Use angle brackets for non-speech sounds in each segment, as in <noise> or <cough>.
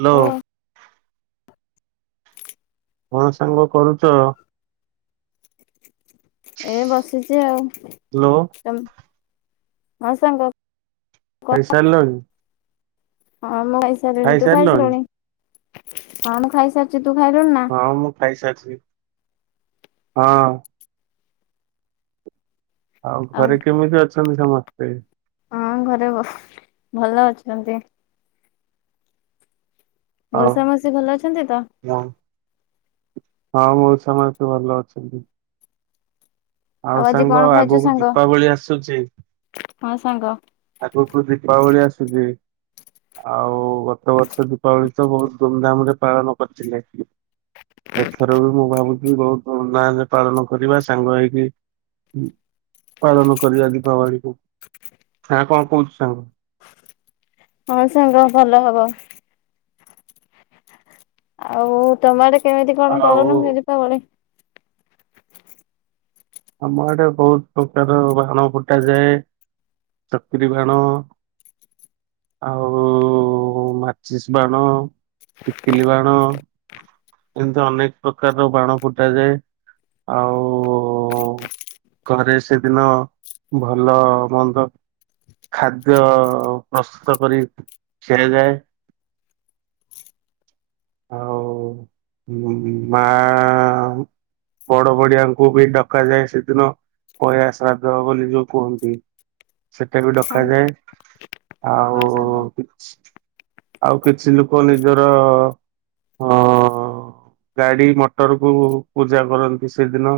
Hello. କଣ ସାଙ୍ଗ କରୁଛ? ଏ ବସିଛି ଆଉ। ହ୍ୟାଲୋ ତ ହଁ ସାଙ୍ଗ ଖାଇ ସାରିଲଣି। ହଁ ମୁଁ ଖାଇସାରିଲିଣି, ତୁ ଖାଇସାରିଲଣି ଖାଇସାରିଲୁଣି। ହଁ ମୁଁ ଖାଇସାରିଛି ତୁ ଖାଇଲୁଣି ନା। ହଁ ମୁଁ ଖାଇସାରିଛିି ହଁ। ଆଉ ଘରେ କେମିତି ଅଛନ୍ତି ସମସ୍ତେ? ହଁ ଘରେ <unintelligible> ଭଲ ଅଛନ୍ତି। ଆଉ ମଉସା ମାଉସୀ ଭଲ ଅଛନ୍ତି ତ। ହଁ ହଁ ମଉସା ମାଉସୀ ଭଲ ଅଛନ୍ତି। ଆଉ ଆଜି କଣ ସାଙ୍ଗ ଖାଇଛୁ ଆଗକୁ ସାଙ୍ଗ ଦୀପାବଳି ଆସୁଛି। ହଁ ସାଙ୍ଗ। ଆଗକୁ ଦୀପାବଳି ଆସୁଛି। ଆଉ ଗତ ବର୍ଷ ଦୀପାବଳି ତ ବହୁତ ଧୁମଧାମରେ ପାଳନ କରିଥିଲେ। ଏଥର ବି ମୁଁ ଭାବୁଛି ବହୁତ ଧୁମଧାମରେ ପାଳନ କରିବା ସାଙ୍ଗ ହେଇକି। ହ ପାଳନ କରିବା ଦୀପାବଳିକୁ। ନା କଣ କହୁଛୁ ସାଙ୍ଗ। ହଁ ସାଙ୍ଗ ଭଲ ହବ। ଆଉ ତମ ଆଡ଼େ କେମିତି କଣ ପାଳନ ଆଉ ହୁଏ ଦୀପାବଳି? ଆମ ଆଡ଼େ ବହୁତ ପ୍ରକାର ବାଣ ଫୁଟା ଯାଏ। ଚକିରି ବାଣ, ଆଉ ମାଚିସ୍ ବାଣ, ଟିକିଲି ବାଣ ଏମିତି ଅନେକ ପ୍ରକାରର ବାଣ ଫୁଟାଯାଏ। ଆଉ ଓ ଘରେ ସେଦିନ ଭଲ ମନ୍ଦ ଖାଦ୍ୟ ପ୍ରସ୍ତୁତ କରି ଖିଆଯାଏ। ଆଉ ମା ବଡ଼ ବଡ଼ିଆଙ୍କୁ ବି ଡକାଯାଏ ସେଦିନ ପଇଆ ଶ୍ରାଦ୍ଧ ବୋଲି ଯୋଉ କୁହନ୍ତି। ସେଟା ବି ହଁ ଡକାଯାଏ ହଁ ଆଉ ସାଙ୍ଗ ଆଉ କିଛି ଲୋକ ନିଜର ଅଁ ଗାଡ଼ି ମଟରକୁ ପୂଜା କରନ୍ତି ସେଦିନ।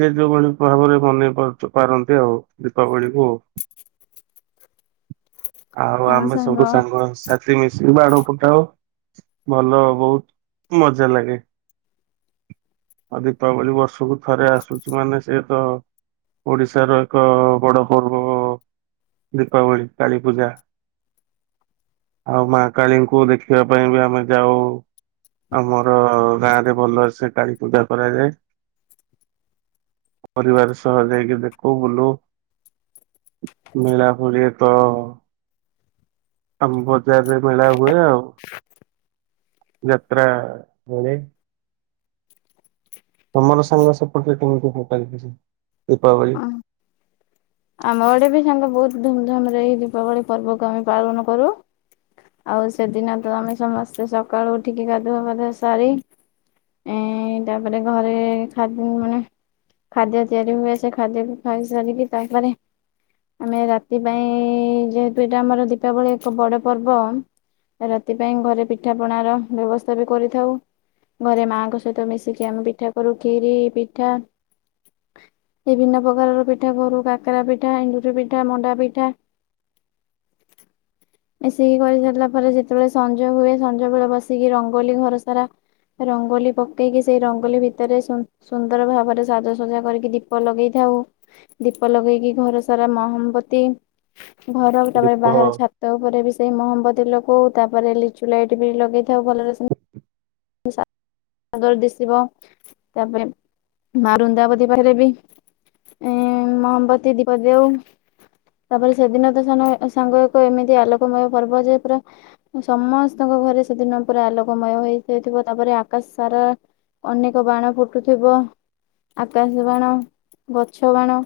ଯିଏ ଯୋଉଭଳି ଭାବରେ ମନେଇ ପାରୁ ପାରନ୍ତି ଆଉ ଦୀପାବଳିକୁ। ଆଉ ଆମେ ସବୁ ସାଙ୍ଗ ସାଥି ସାଥୀ ମିଳି ମିଶିକି ବାଣ ଫୁଟାଉ ଭଲ ବହୁତ ମଜା ଲାଗେ। ଆଉ ଦୀପାବଳି ବର୍ଷକୁ ଥରେ ଆସୁଛି ମାନେ ସେ ତ ଓଡ଼ିଶାର ଏକ ବଡ଼ ପର୍ବ ଦୀପାବଳି କାଳି ପୂଜା ଆଉ ମା କାଳୀଙ୍କୁ ଦେଖିବା ପାଇଁ ବି ଆମେ ଯାଉ। ଆମର ଗାଁ ରେ ଭଲସେ କାଳୀ ପୂଜା କରାଯାଏ। ପରିବାର ସହ ଯାଇକି ଦେଖୁ ବୁଲୁ। ମେଳା ପଡ଼ିଆ ତ ଆମ ବଜାରରେ ମେଳା ହୁଏ ଆଉ। ଯାତ୍ରା ପଡ଼େ। ତମର ସାଙ୍ଗ ସେପଟରେ କେମିତି କାଳୀ ପୂଜା ଦୀପାବଳି? ହଁ ଆମ ଆଡ଼େ ବି ସାଙ୍ଗେ ବହୁତ ଧୁମଧାମ ରେ ଏଇ ଦୀପାବଳି ପର୍ବକୁ ଆମେ ପାଳନ କରୁ। ଆଉ ସେଦିନ ତ ଆମେ ସମସ୍ତେ ସକାଳୁ ଉଠିକି ଗାଧୁବା ପାଧୁଆ ସାରି ଏ ତାପରେ ଘରେ ଖାଦ୍ୟ ମାନେ ଖାଦ୍ୟ ତିଆରି ହୁଏ ସେ ଖାଦ୍ୟକୁ ଖାଇ ସାରିକି ତାପରେ ଆମେ ରାତି ପାଇଁ ଯେହେତୁ ଏଇଟା ଆମର ଦୀପାବଳି ଏକ ବଡ଼ ପର୍ବ ରାତି ପାଇଁ ଘରେ ପିଠାପଣାର ବ୍ୟବସ୍ଥା ବି କରିଥାଉ। ଘରେ ମାଆଙ୍କ ସହିତ ମିଶିକି ଆମେ ପିଠା କରୁ ଖିରି ପିଠା ବିଭିନ୍ନ ପ୍ରକାରର ପିଠା କରୁ। କାକରା ପିଠା, ଏଣ୍ଡୁରି ପିଠା, ମଣ୍ଡା ପିଠା <inaudible> ମିସିକି କରିସାରିଲା ପରେ ଯେତେବେଳେ ସଞ୍ଜ ହୁଏ ସଞ୍ଜ ବେଳେ ବସିକି ରଙ୍ଗୋଲି ଘର ସାରା ରଙ୍ଗୋଲି ପକେଇକି ସେଇ ରଙ୍ଗୋଲି ଭିତରେ ସ ସୁନ୍ଦର ଭାବରେ ସାଜସଜା କରିକି ଦୀପ ଲଗେଇଥାଉ ଦୀ ପ ଲଗେଇକି ଘର ସାରା ମହମବତି ଘର ତାପରେ ଦୀପ ବାହାର ଛାତ ତାପରେ ବି ସେଇ ମହମବଦୀ ଲଗଉ ତାପରେ ଲିଚୁ ଲାଇଟ୍ ବି ଲଗେଇଥାଉ ଭଲରେ ସା ଗର ଦିଶିବ। ତାପରେ ମା ବୃନ୍ଦାବତୀ ପାଖରେ ବି ଏ <inaudible> ମହମବତୀ ଦୀପ ଦେଉ। ତାପରେ ସେଦିନ ତ ସାନ ସାଙ୍ଗ ଏକ ଏମିତି ଆଲୋକମୟ ପର୍ବ ଯେ ପୁରା ସମସ୍ତଙ୍କ ଘରେ ସେଦିନ ପୁରା ଆଲୋକମୟ ହେଇଯାଇଥିବ ତାପରେ ଆକାଶ ସାରା ଅନେକ ବାଣ ଫୁଟୁଥିବ ଆକାଶ ବାଣ, ଗଛ ବାଣ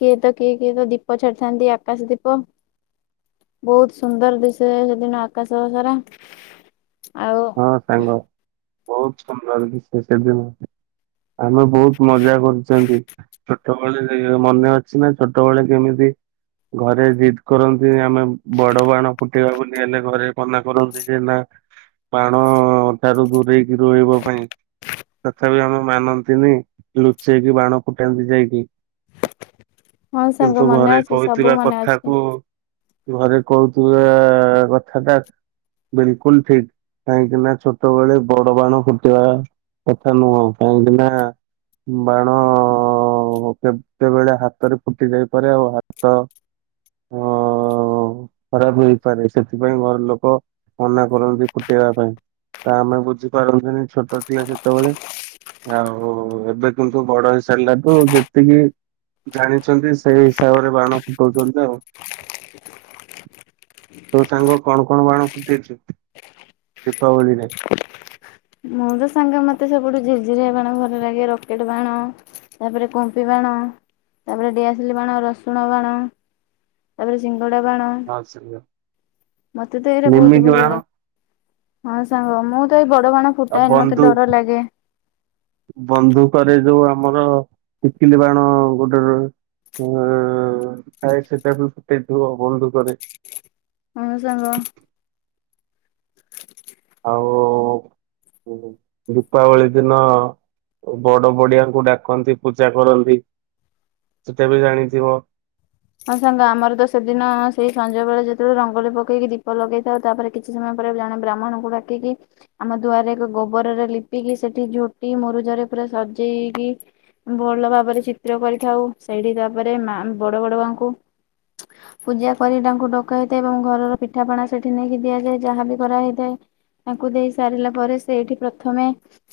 କିଏ ତ କିଏ କିଏ ତ ଦୀପ ଛାଡିଥାନ୍ତି ଆକାଶ ଦୀପ। ବହୁତ ସୁନ୍ଦର ଦିଶେ ସେଦିନ ଆକାଶ ସାରା ଆଉ ହଁ ସାଙ୍ଗ ବହୁତ ସୁନ୍ଦର ସେ ସେଦିନ ଆମେ ବହୁତ ମଜା କରୁଛନ୍ତି। ଛୋଟବେଳେ ଯେ ମନେ ଅଛି ନା ଛୋଟବେଳେ କେମିତି ଘରେ ଜିଦ୍ କରନ୍ତି ଆମେ ବଡ ବାଣ ଫୁଟେଇବା ବୋଲି ହେଲେ ଘରେ ମନା କରନ୍ତି ଯେ ନା ବାଣ ଠାରୁ ଦୂରେଇକି ରହିବା ପାଇଁ ତଥାପି ଆମେ ମାନନ୍ତିନି ଲୁଚେଇକି ବାଣ ଫୁଟାନ୍ତି ଯାଇକି। ହଁ ସାଙ୍ଗ କିନ୍ତୁ ମନେ ଘରେ ଅଛି ସବୁ କହିଥିବା ମନେ ଅଛି। କଥାକୁ ଘରେ କହୁଥିବା କଥା ଟା ବିଲକୁଲ ଠିକ୍। କାହିଁକି ନା ଛୋଟବେଳେ ବଡ ବାଣ ଫୁଟିବା କଥା ନୁହଁ କାହିଁକି ନା ବାଣ ହଉ କେତେବେଳେ ହାତରେ ଫୁଟି ଯାଇପାରେ ଆଉ ହାତ ଅ ଖରାପ ହେଇପାରେ ସେଥିପାଇଁ ଘର ଲୋକ ମନା କରନ୍ତି। ଫୁଟେଇବା ପାଇଁ ତ ଆମେ ବୁଝିପାରନ୍ତିନି ଛୋଟ ଥିଲା ସେତେବେଳେ ଆଉ ଏବେ କିନ୍ତୁ ବଡ ହେଇସାରିଲା କୁ ଯେତିକି ଜାଣିଛନ୍ତି ସେଇ ହିସାବରେ ବାଣ ଫୁଟଉଛନ୍ତି ଆଉ। ତୋ ସାଙ୍ଗ କଣ କଣ ବାଣ ଫୁଟେଇଛୁ। ଦୀପାବଳିରେ। ମୁଁ ତ ସାଙ୍ଗ ମତେ ସବୁଠୁ ଝିରଝିରିଆ ବାଣ ଭଲ ଲାଗେ ରକେଟ ବାଣ। ତାପରେ କୁମ୍ପି ବାଣ ତାପରେ ଡିଆସିଲ ବାଣ, ରସୁଣ ବାଣ ତାପରେ ସିଙ୍ଗଡ଼ା ବାଣ <unintelligible> ମତେ ତ ଏଇଟା ବହୁତ ନିମିକି ଭଲ ବାଣ ଲାଗେ। ହଁ ସାଙ୍ଗ ମୁଁ ତ ଏଇ ବଡ ବାଣ ଆ ଫୁଟାଏନି ମତେ ବନ୍ଧୁ ଡର ଲାଗେ ବନ୍ଧୁକରେ ଯୋଉ ଆମର ଟିକିଲି ବାଣ ଗୋଟେରହେ। ଉ ଥାଏ ସେଟା ବି ଫୁଟେଇଥିବ ବନ୍ଧୁକରେ। ହଁ ସାଙ୍ଗ। ଆଉ ଦୀପାବଳି ଦିନ ବଡ ବଡିଆଙ୍କୁ ଡାକନ୍ତି ପୂଜା କରନ୍ତି ସେଟା ବି ଜାଣିଥିବ। ହଁ ସାଙ୍ଗ ଆମର ତ ସେଦିନ ସେଇ ସଞ୍ଜବେଳେ ଯେତେବେଳେ ରଙ୍ଗୋଲି ପକେଇକି ଦୀପ ଲଗେଇ ଥାଉ ତାପରେ କି କିଛି ସମୟ ପରେ ଜଣେ ବ୍ରାହ୍ମଣଙ୍କୁ ଡାକିକି ଆମ ଦୁଆରେ ଏକ ଗୋବରରେ ଲିପିକି ସେଠି ଝୋଟି ମରୁଜରେ ପୁରା ସଜେଇକି ଭଲ ଭାବରେ ଚିତ୍ର କରିଥାଉ ସେଇଠି ତାପରେ ମା ବଡ ବଡୁ ଆଙ୍କୁ ପୂଜା କରି ତାଙ୍କୁ ଡକା ହେଇଥାଏ ଏବଂ ଘରର ପିଠାପଣା ସେଠି ନେଇକି ଦିଆଯାଏ ଯାହା ବି କରାହଇଥାଏ। ତାଙ୍କୁ ଦେଇ ସାରିଲା ପରେ ସେଇଠି ପ୍ରଥମେ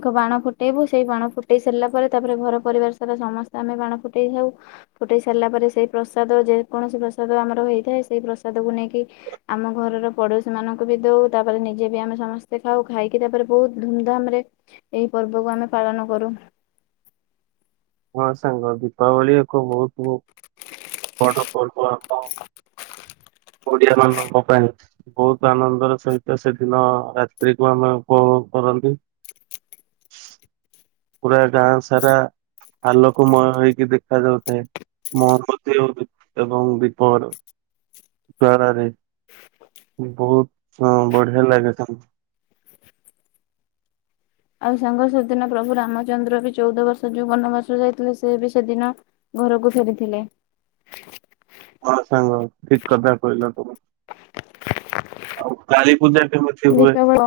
ଏକ ବାଣ ଫୁଟେଇବୁ ସେଇ ବାଣ ଫୁଟେଇ ସାରିଲା ପରେ ତାପରେ ଘର ପରିବାର ସାରା ସମସ୍ତେ ଆମେ ବାଣ ଫୁଟେଇଥାଉ। ଫୁଟେଇ ସାରିଲା ପରେ ସେଇ ପ୍ରସାଦ ଯେ କୌଣସି ପ୍ରସାଦ ଆମର ହେଇଥାଏ ସେଇ ପ୍ରସାଦକୁୁ ନେଇକି ଆମ ଘରର ପଡୋଶୀ ମାନଙ୍କୁ ବି ଦଉ ତାପରେ ନିଜେ ବି ଆମେ ସମସ୍ତେ ଖାଉ ଖାଇକି ତାପରେ ବହୁତ ଧୁମଧାମ ରେ ଏହି ପର୍ବକୁ ଆମେ ପାଳନ କରୁ। ହଁ ସାଙ୍ଗ ଦୀପାବଳି ଏକ ବହୁତ ବହୁ <unintelligible> ବଡ଼ ପର୍ବ ଆମ ଓଡିଆ ମାନଙ୍କ ପାଇଁ। ବହୁତ ଆନନ୍ଦର ସହିତ ସେଦିନ ରାତ୍ରିକୁୁ ଆମେ ଉପଭୋଗ କରନ୍ତି। ପୁରା ଗାଁ ସାରା ଆଲୋକ ମୟ ହେଇକି ଦେଖା ଯାଉଥାଏ। ମହମ୍ବତି ଓ ଏବଂ ଦୀପର ଘରରେ ବହୁତ ବଢିଆ ଲାଗେ ତାଙ୍କୁ। ଆଉ ସାଙ୍ଗ ସେଦିନ ପ୍ରଭୁ ରାମଚନ୍ଦ୍ର ବି ଚଉଦ ବର୍ଷ ଯୋଉ ବନବାସ ଯାଇଥିଲେ ସେ ବି ସେଦିନ ଘରକୁ ଫେରିଥିଲେ। <inaudible> ହ ସାଙ୍ଗ ଠିକ କଥା କହିଲ ତମ ଆଉ କାଳି ପୂଜା କେମିତି ହୁଏ? ଦୀପାବଳି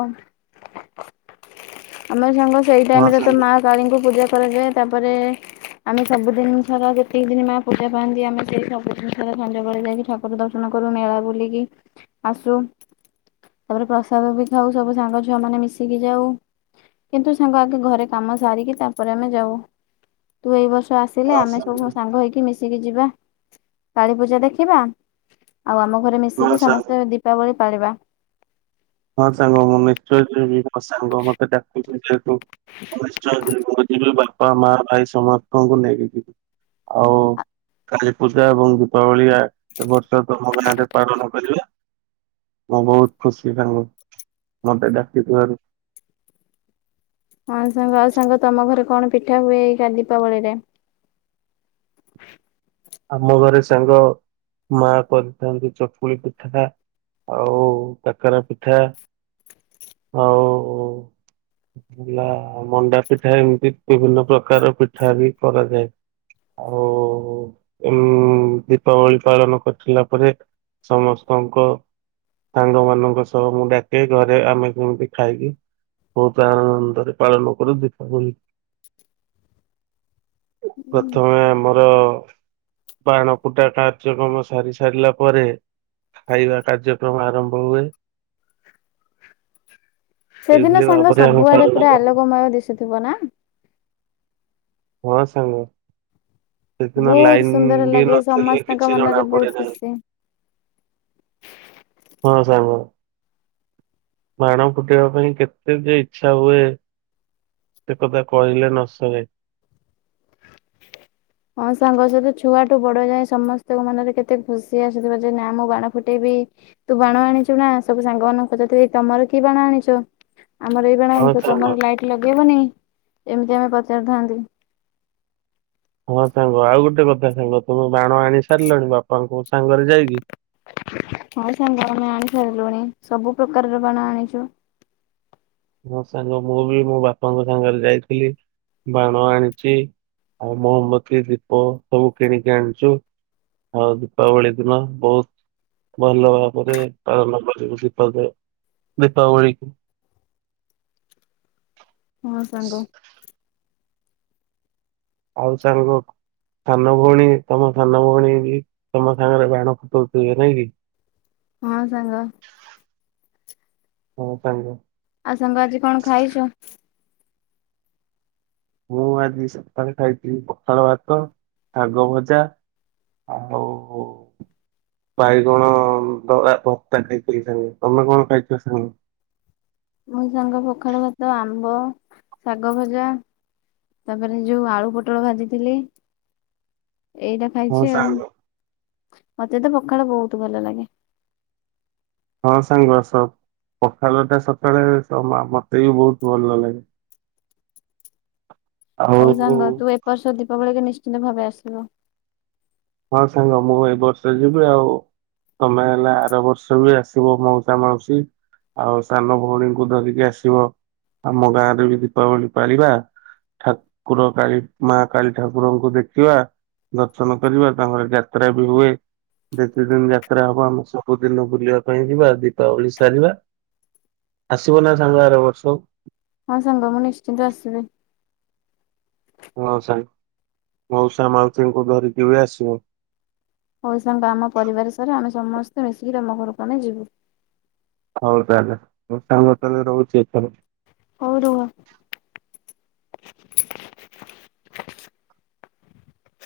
ଆମେ ସାଙ୍ଗ ସେଇ ହଁ ଟାଇମ୍ ରେ ତ ସାଙ୍ଗ ମା କାଳୀ ଙ୍କୁ ପୂଜା କରାଯାଏ ତାପରେ ଆମେ ସବୁ ଦିନ୍ ସାରା ଯେତିକି ଦିନ୍ ମା ପୂଜା ପାଆନ୍ତି ଆମେ ସେଇ ସବୁ ଦିନ୍ ସାରା ସଞ୍ଜବେଳେ ଯାଇକି ଠା ପଦର୍ଶନ କରୁ ମେଳା ବୁଲିକି ଆସୁ ତାପରେ ପାଦୁକ୍ ବି ଖାଉ ସବୁ ସାଙ୍ଗ ଛୁଆମାନେ ମିଶିକି ଯାଉ କିନ୍ତୁ ସାଙ୍ଗ ଆଗେ ଘରେ କାମ ସାରିକି ତାପରେ ଆମେ ଯାଉ ତୁ ଏଇ ବର୍ଷ ଆସି ଥିଲେ ଆମେ ସବୁ ସାଙ୍ଗ ହେଇକି ମିଶିକି ଯିବା କାଳୀପୂଜା ଦେଖିବା ଆଉ ଆମ ଘରେ ହଁ ମିଶିକି ସାଙ୍ଗ। ସମସ୍ତେ ଦୀପାବଳି ପାଳିବା। ହଁ ସାଙ୍ଗ ମୁଁ ନିଶ୍ଚୟ ଯିବି ମୋ ସାଙ୍ଗ ମତେ ଡାକୁଛି ଯେହେତୁ ମୁଁ ନିଶ୍ଚୟ ଯିବି ବାପା, ମା, ଭାଇ, ସମସ୍ତଙ୍କୁ ନେଇକି ଯିବି। ଆଉ। କାଳୀ ପୂଜା ଏବଂ ଦୀପାବଳିଆ ଏବ ବର୍ଷ ତମରି ଗାଁ ପାଳନ କରିବା ମୁଁ ବହୁତ୍ ଖୁସି ସାଙ୍ଗ ଚୁ ମତେ ଡାକିଥିବାରୁ। ହଁ ସାଙ୍ଗ ଆଉ ସାଙ୍ଗ ତମ ଘରେ କଣ ପିଠା ହୁଏ ଏଇ ଦୀପାବଳିରେ? ଆମ ଘରେ ସାଙ୍ଗ ମା କରିଥାନ୍ତି ଚକୁଳି ପିଠାଟା। ଆଉ କାକରା ପିଠା ଆଉ ହେଲା ମଣ୍ଡା ପିଠା ଏମିତି ବିଭିନ୍ନ ପ୍ରକାର ପିଠା ବି କରାଯାଏ। ଆଉ ଉଁ ଦୀପାବଳି ପାଳନ କରିିସାରିଲା ପରେ ସମସ୍ତଙ୍କ ସାଙ୍ଗ ମାନଙ୍କ ସହ ମୁଁ ଡାକେ ଘରେ ଆମେ କେମିତି ଖାଇକି ବହୁତ୍ ଆ ଆନନ୍ଦରେ ପାଳନ କରୁ ଦୀପାବଳୀ ପ୍ରଥମେ ଆମର ବାଣ ଫୁଟା କାର୍ଯ୍ୟକ୍ରମ ସାରି ସାରିଲା ପରେ ଖାଇବା କାର୍ଯ୍ୟକ୍ରମ ଆରମ୍ଭ ହୁଏ। ସେଦିନ ଏଇଭଳି ସାଙ୍ଗ ଭାବରେ ଆମେ ସବୁଆଡେ ପାଳନ ପୁରା କରୁ। ଆଲୋକମୟ ଦିଶୁଥିବ ନା। ହଁ ସାଙ୍ଗ ସେଦିନ ବହୁତ ଲାଇନ ସୁନ୍ଦର ବି ଲାଗେ ନଥିଲେ ସମସ୍ତଙ୍କ କିଛି ମନରେ ଜଣା ବହୁତ ପଡେନାହିଁ। ଖୁସି। ହଁ ସାଙ୍ଗ। ବାଣ ଫୁଟେଇବା ପାଇଁ କେତେ ଯେ ଇଛା ହୁଏ। ସେ କଥା କହିଲେ ନସରେ। ହଁ ସାଙ୍ଗ ସେତ ଛୁଆଠୁ ବଡ ଯାଏ ସମସ୍ତଙ୍କ ମନରେ କେତେ ଖୁସି ଆସିଥିବ ଯେ ନା ମୁଁ ବାଣ ଫୁଟେଇବି ତୁ ବାଣ ଆଣିଛୁ ନା ସବୁ ସାଙ୍ଗ ମାନଙ୍କୁ ପଚାରୁଥିବେ ତମର କି ବାଣ ଆଣିଛ? ଆମର ଏଇ ବାଣ ହଁ ଆଣିଛୁ ସାଙ୍ଗ ତମର ଲାଇଟ ଲଗେଇବନି ଏମିତି ଆମେ ପଚାରିଥାନ୍ତି। ହଁ ସାଙ୍ଗ ଆଉ ଗୋଟେ କଥା ସାଙ୍ଗ ତୁମେ ବାଣ ଆଣି ସାରିଲଣି ବାପାଙ୍କୁ ସାଙ୍ଗରେ ଯାଇକି? ହଁ ସାଙ୍ଗ ଆମେ ଆଣି ସାରିଲୁଣି ସବୁ ପ୍ରକାରର ବାଣ ଆଣିଛୁ। ମୋ ସାଙ୍ଗ ମୁଁ ବି ମୋ ବାପାଙ୍କ ସାଙ୍ଗରେ ଯାଇଥିଲି ବାଣ ଆଣିଛି। ଆଉ ମହମବତୀ, ଦୀପ, ସବୁ କିଣିକି ଆଣିଛୁ ଆଉ ଦୀପାବଳି ଦିନ ବହୁତ ଭଲ ଭାବରେ ପାଳନ କରିବୁ ଦୀପ ଦେ ଦୀପାବଳିକୁ। <unintelligible> ହଁ ସାଙ୍ଗ। ଆଉ ସାଙ୍ଗ ସାନ ଭଉଣୀ ତମ ସାନ ଭଉଣୀ ବି ତମ ସାଙ୍ଗରେ ବାଣ ଫୁଟଉ ଥିଲେ ନାଇଁ କି? ହଁ ସାଙ୍ଗ। ହଁ ସାଙ୍ଗ। ଆଉ ସାଙ୍ଗ ଆଜି କଣ ଖାଇଛ? ମୁଁ ଆଜି ସକାଳେ ଖାଇଥିଲି ପଖାଳ ଭାତ ଶାଗ ଭଜା। ଆବ ହ ବାଇଗନ ଭତ୍ତା ଖାଇଥିଲି। ସାଙ୍ଗେ ତମେ କଣ ଖାଇଥିଲ ସାଙ୍ଗ? ମୋ ସାଙ୍ଗ ପଖାଳ ଭାତ ଆମ୍ବ ଶାଗ ଭଜା। ତାପରେ ଯୋଉ ଆଳୁ ପୋଟଳ ଭାଜିଥିଲି ଏଇଟା ହଁ ଖାଇଛି ଆଉ ସାଙ୍ଗ ମତେ ତ ପଖାଳ ବହୁତ ଭଲ ଲାଗେ। ହଁ ସାଙ୍ଗ ସବ ପଖାଳ ଟା ସକାଳେ ମତେ ବି ବହୁତ ଭଲ ଲାଗେ। ହଉ ସାଙ୍ଗ ଆଉ ତୁ ଏପର୍ଷ ଦୀପାବଳିିକ ନିଶ୍ଚିିତ ଭାବେ ଆସିବୁ। ହଁ ସାଙ୍ଗ ମୁଁ ଏଇ ବର୍ଷରେ ଯିବି ଆଉ। ତମେ ହେଲା ଆର ବର୍ଷ ବି ଆସିବ ମଉସା ମାଉସୀ। ଆଉ ସାନ ଭଉଣୀଙ୍କୁ ଧରିକି ଆସିବ ଆମ ଗାଁରେ ବି ଦୀପାବଳି ପାଳିବା। ଠାକୁର କାଳ ମା କାଳୀ ଠାକୁରଙ୍କୁ ଦେଖିବା ଦର୍ଶନ କରିବା ତାପରେ ତାଙ୍କର ଯାତ୍ରା ବି ହୁଏ। ଯେତେ ଦିନ ଯାତ୍ରା ହବ ଆମେ ସବୁଦିନ ବୁଲିବା ପାଇଁ ଯିବା ଦୀପାବଳି ସାରିବା। ଆସିବ ନା ସାଙ୍ଗ ଆର ବର୍ଷ? ହଁ ସାଙ୍ଗ ମୁଁ ନିଶ୍ଚିନ୍ତ ଆସିବି। ମଉସା ମଉସା ମାଉସୀଙ୍କୁ ଧରିକି କେବେ ଆସିବ? ହଉ ସାଙ୍ଗ ଆମ ପରିବାର ସାରା ଆମେ ସମସ୍ତେ ମିଶିକି ତମ ଘରକୁ ଆମେ ଯିବୁ। ହଉ ତାହେଲେ ସାଙ୍ଗ ତାହେଲେ ରହୁଛି ଏଥର। ହଉ ରୁହ।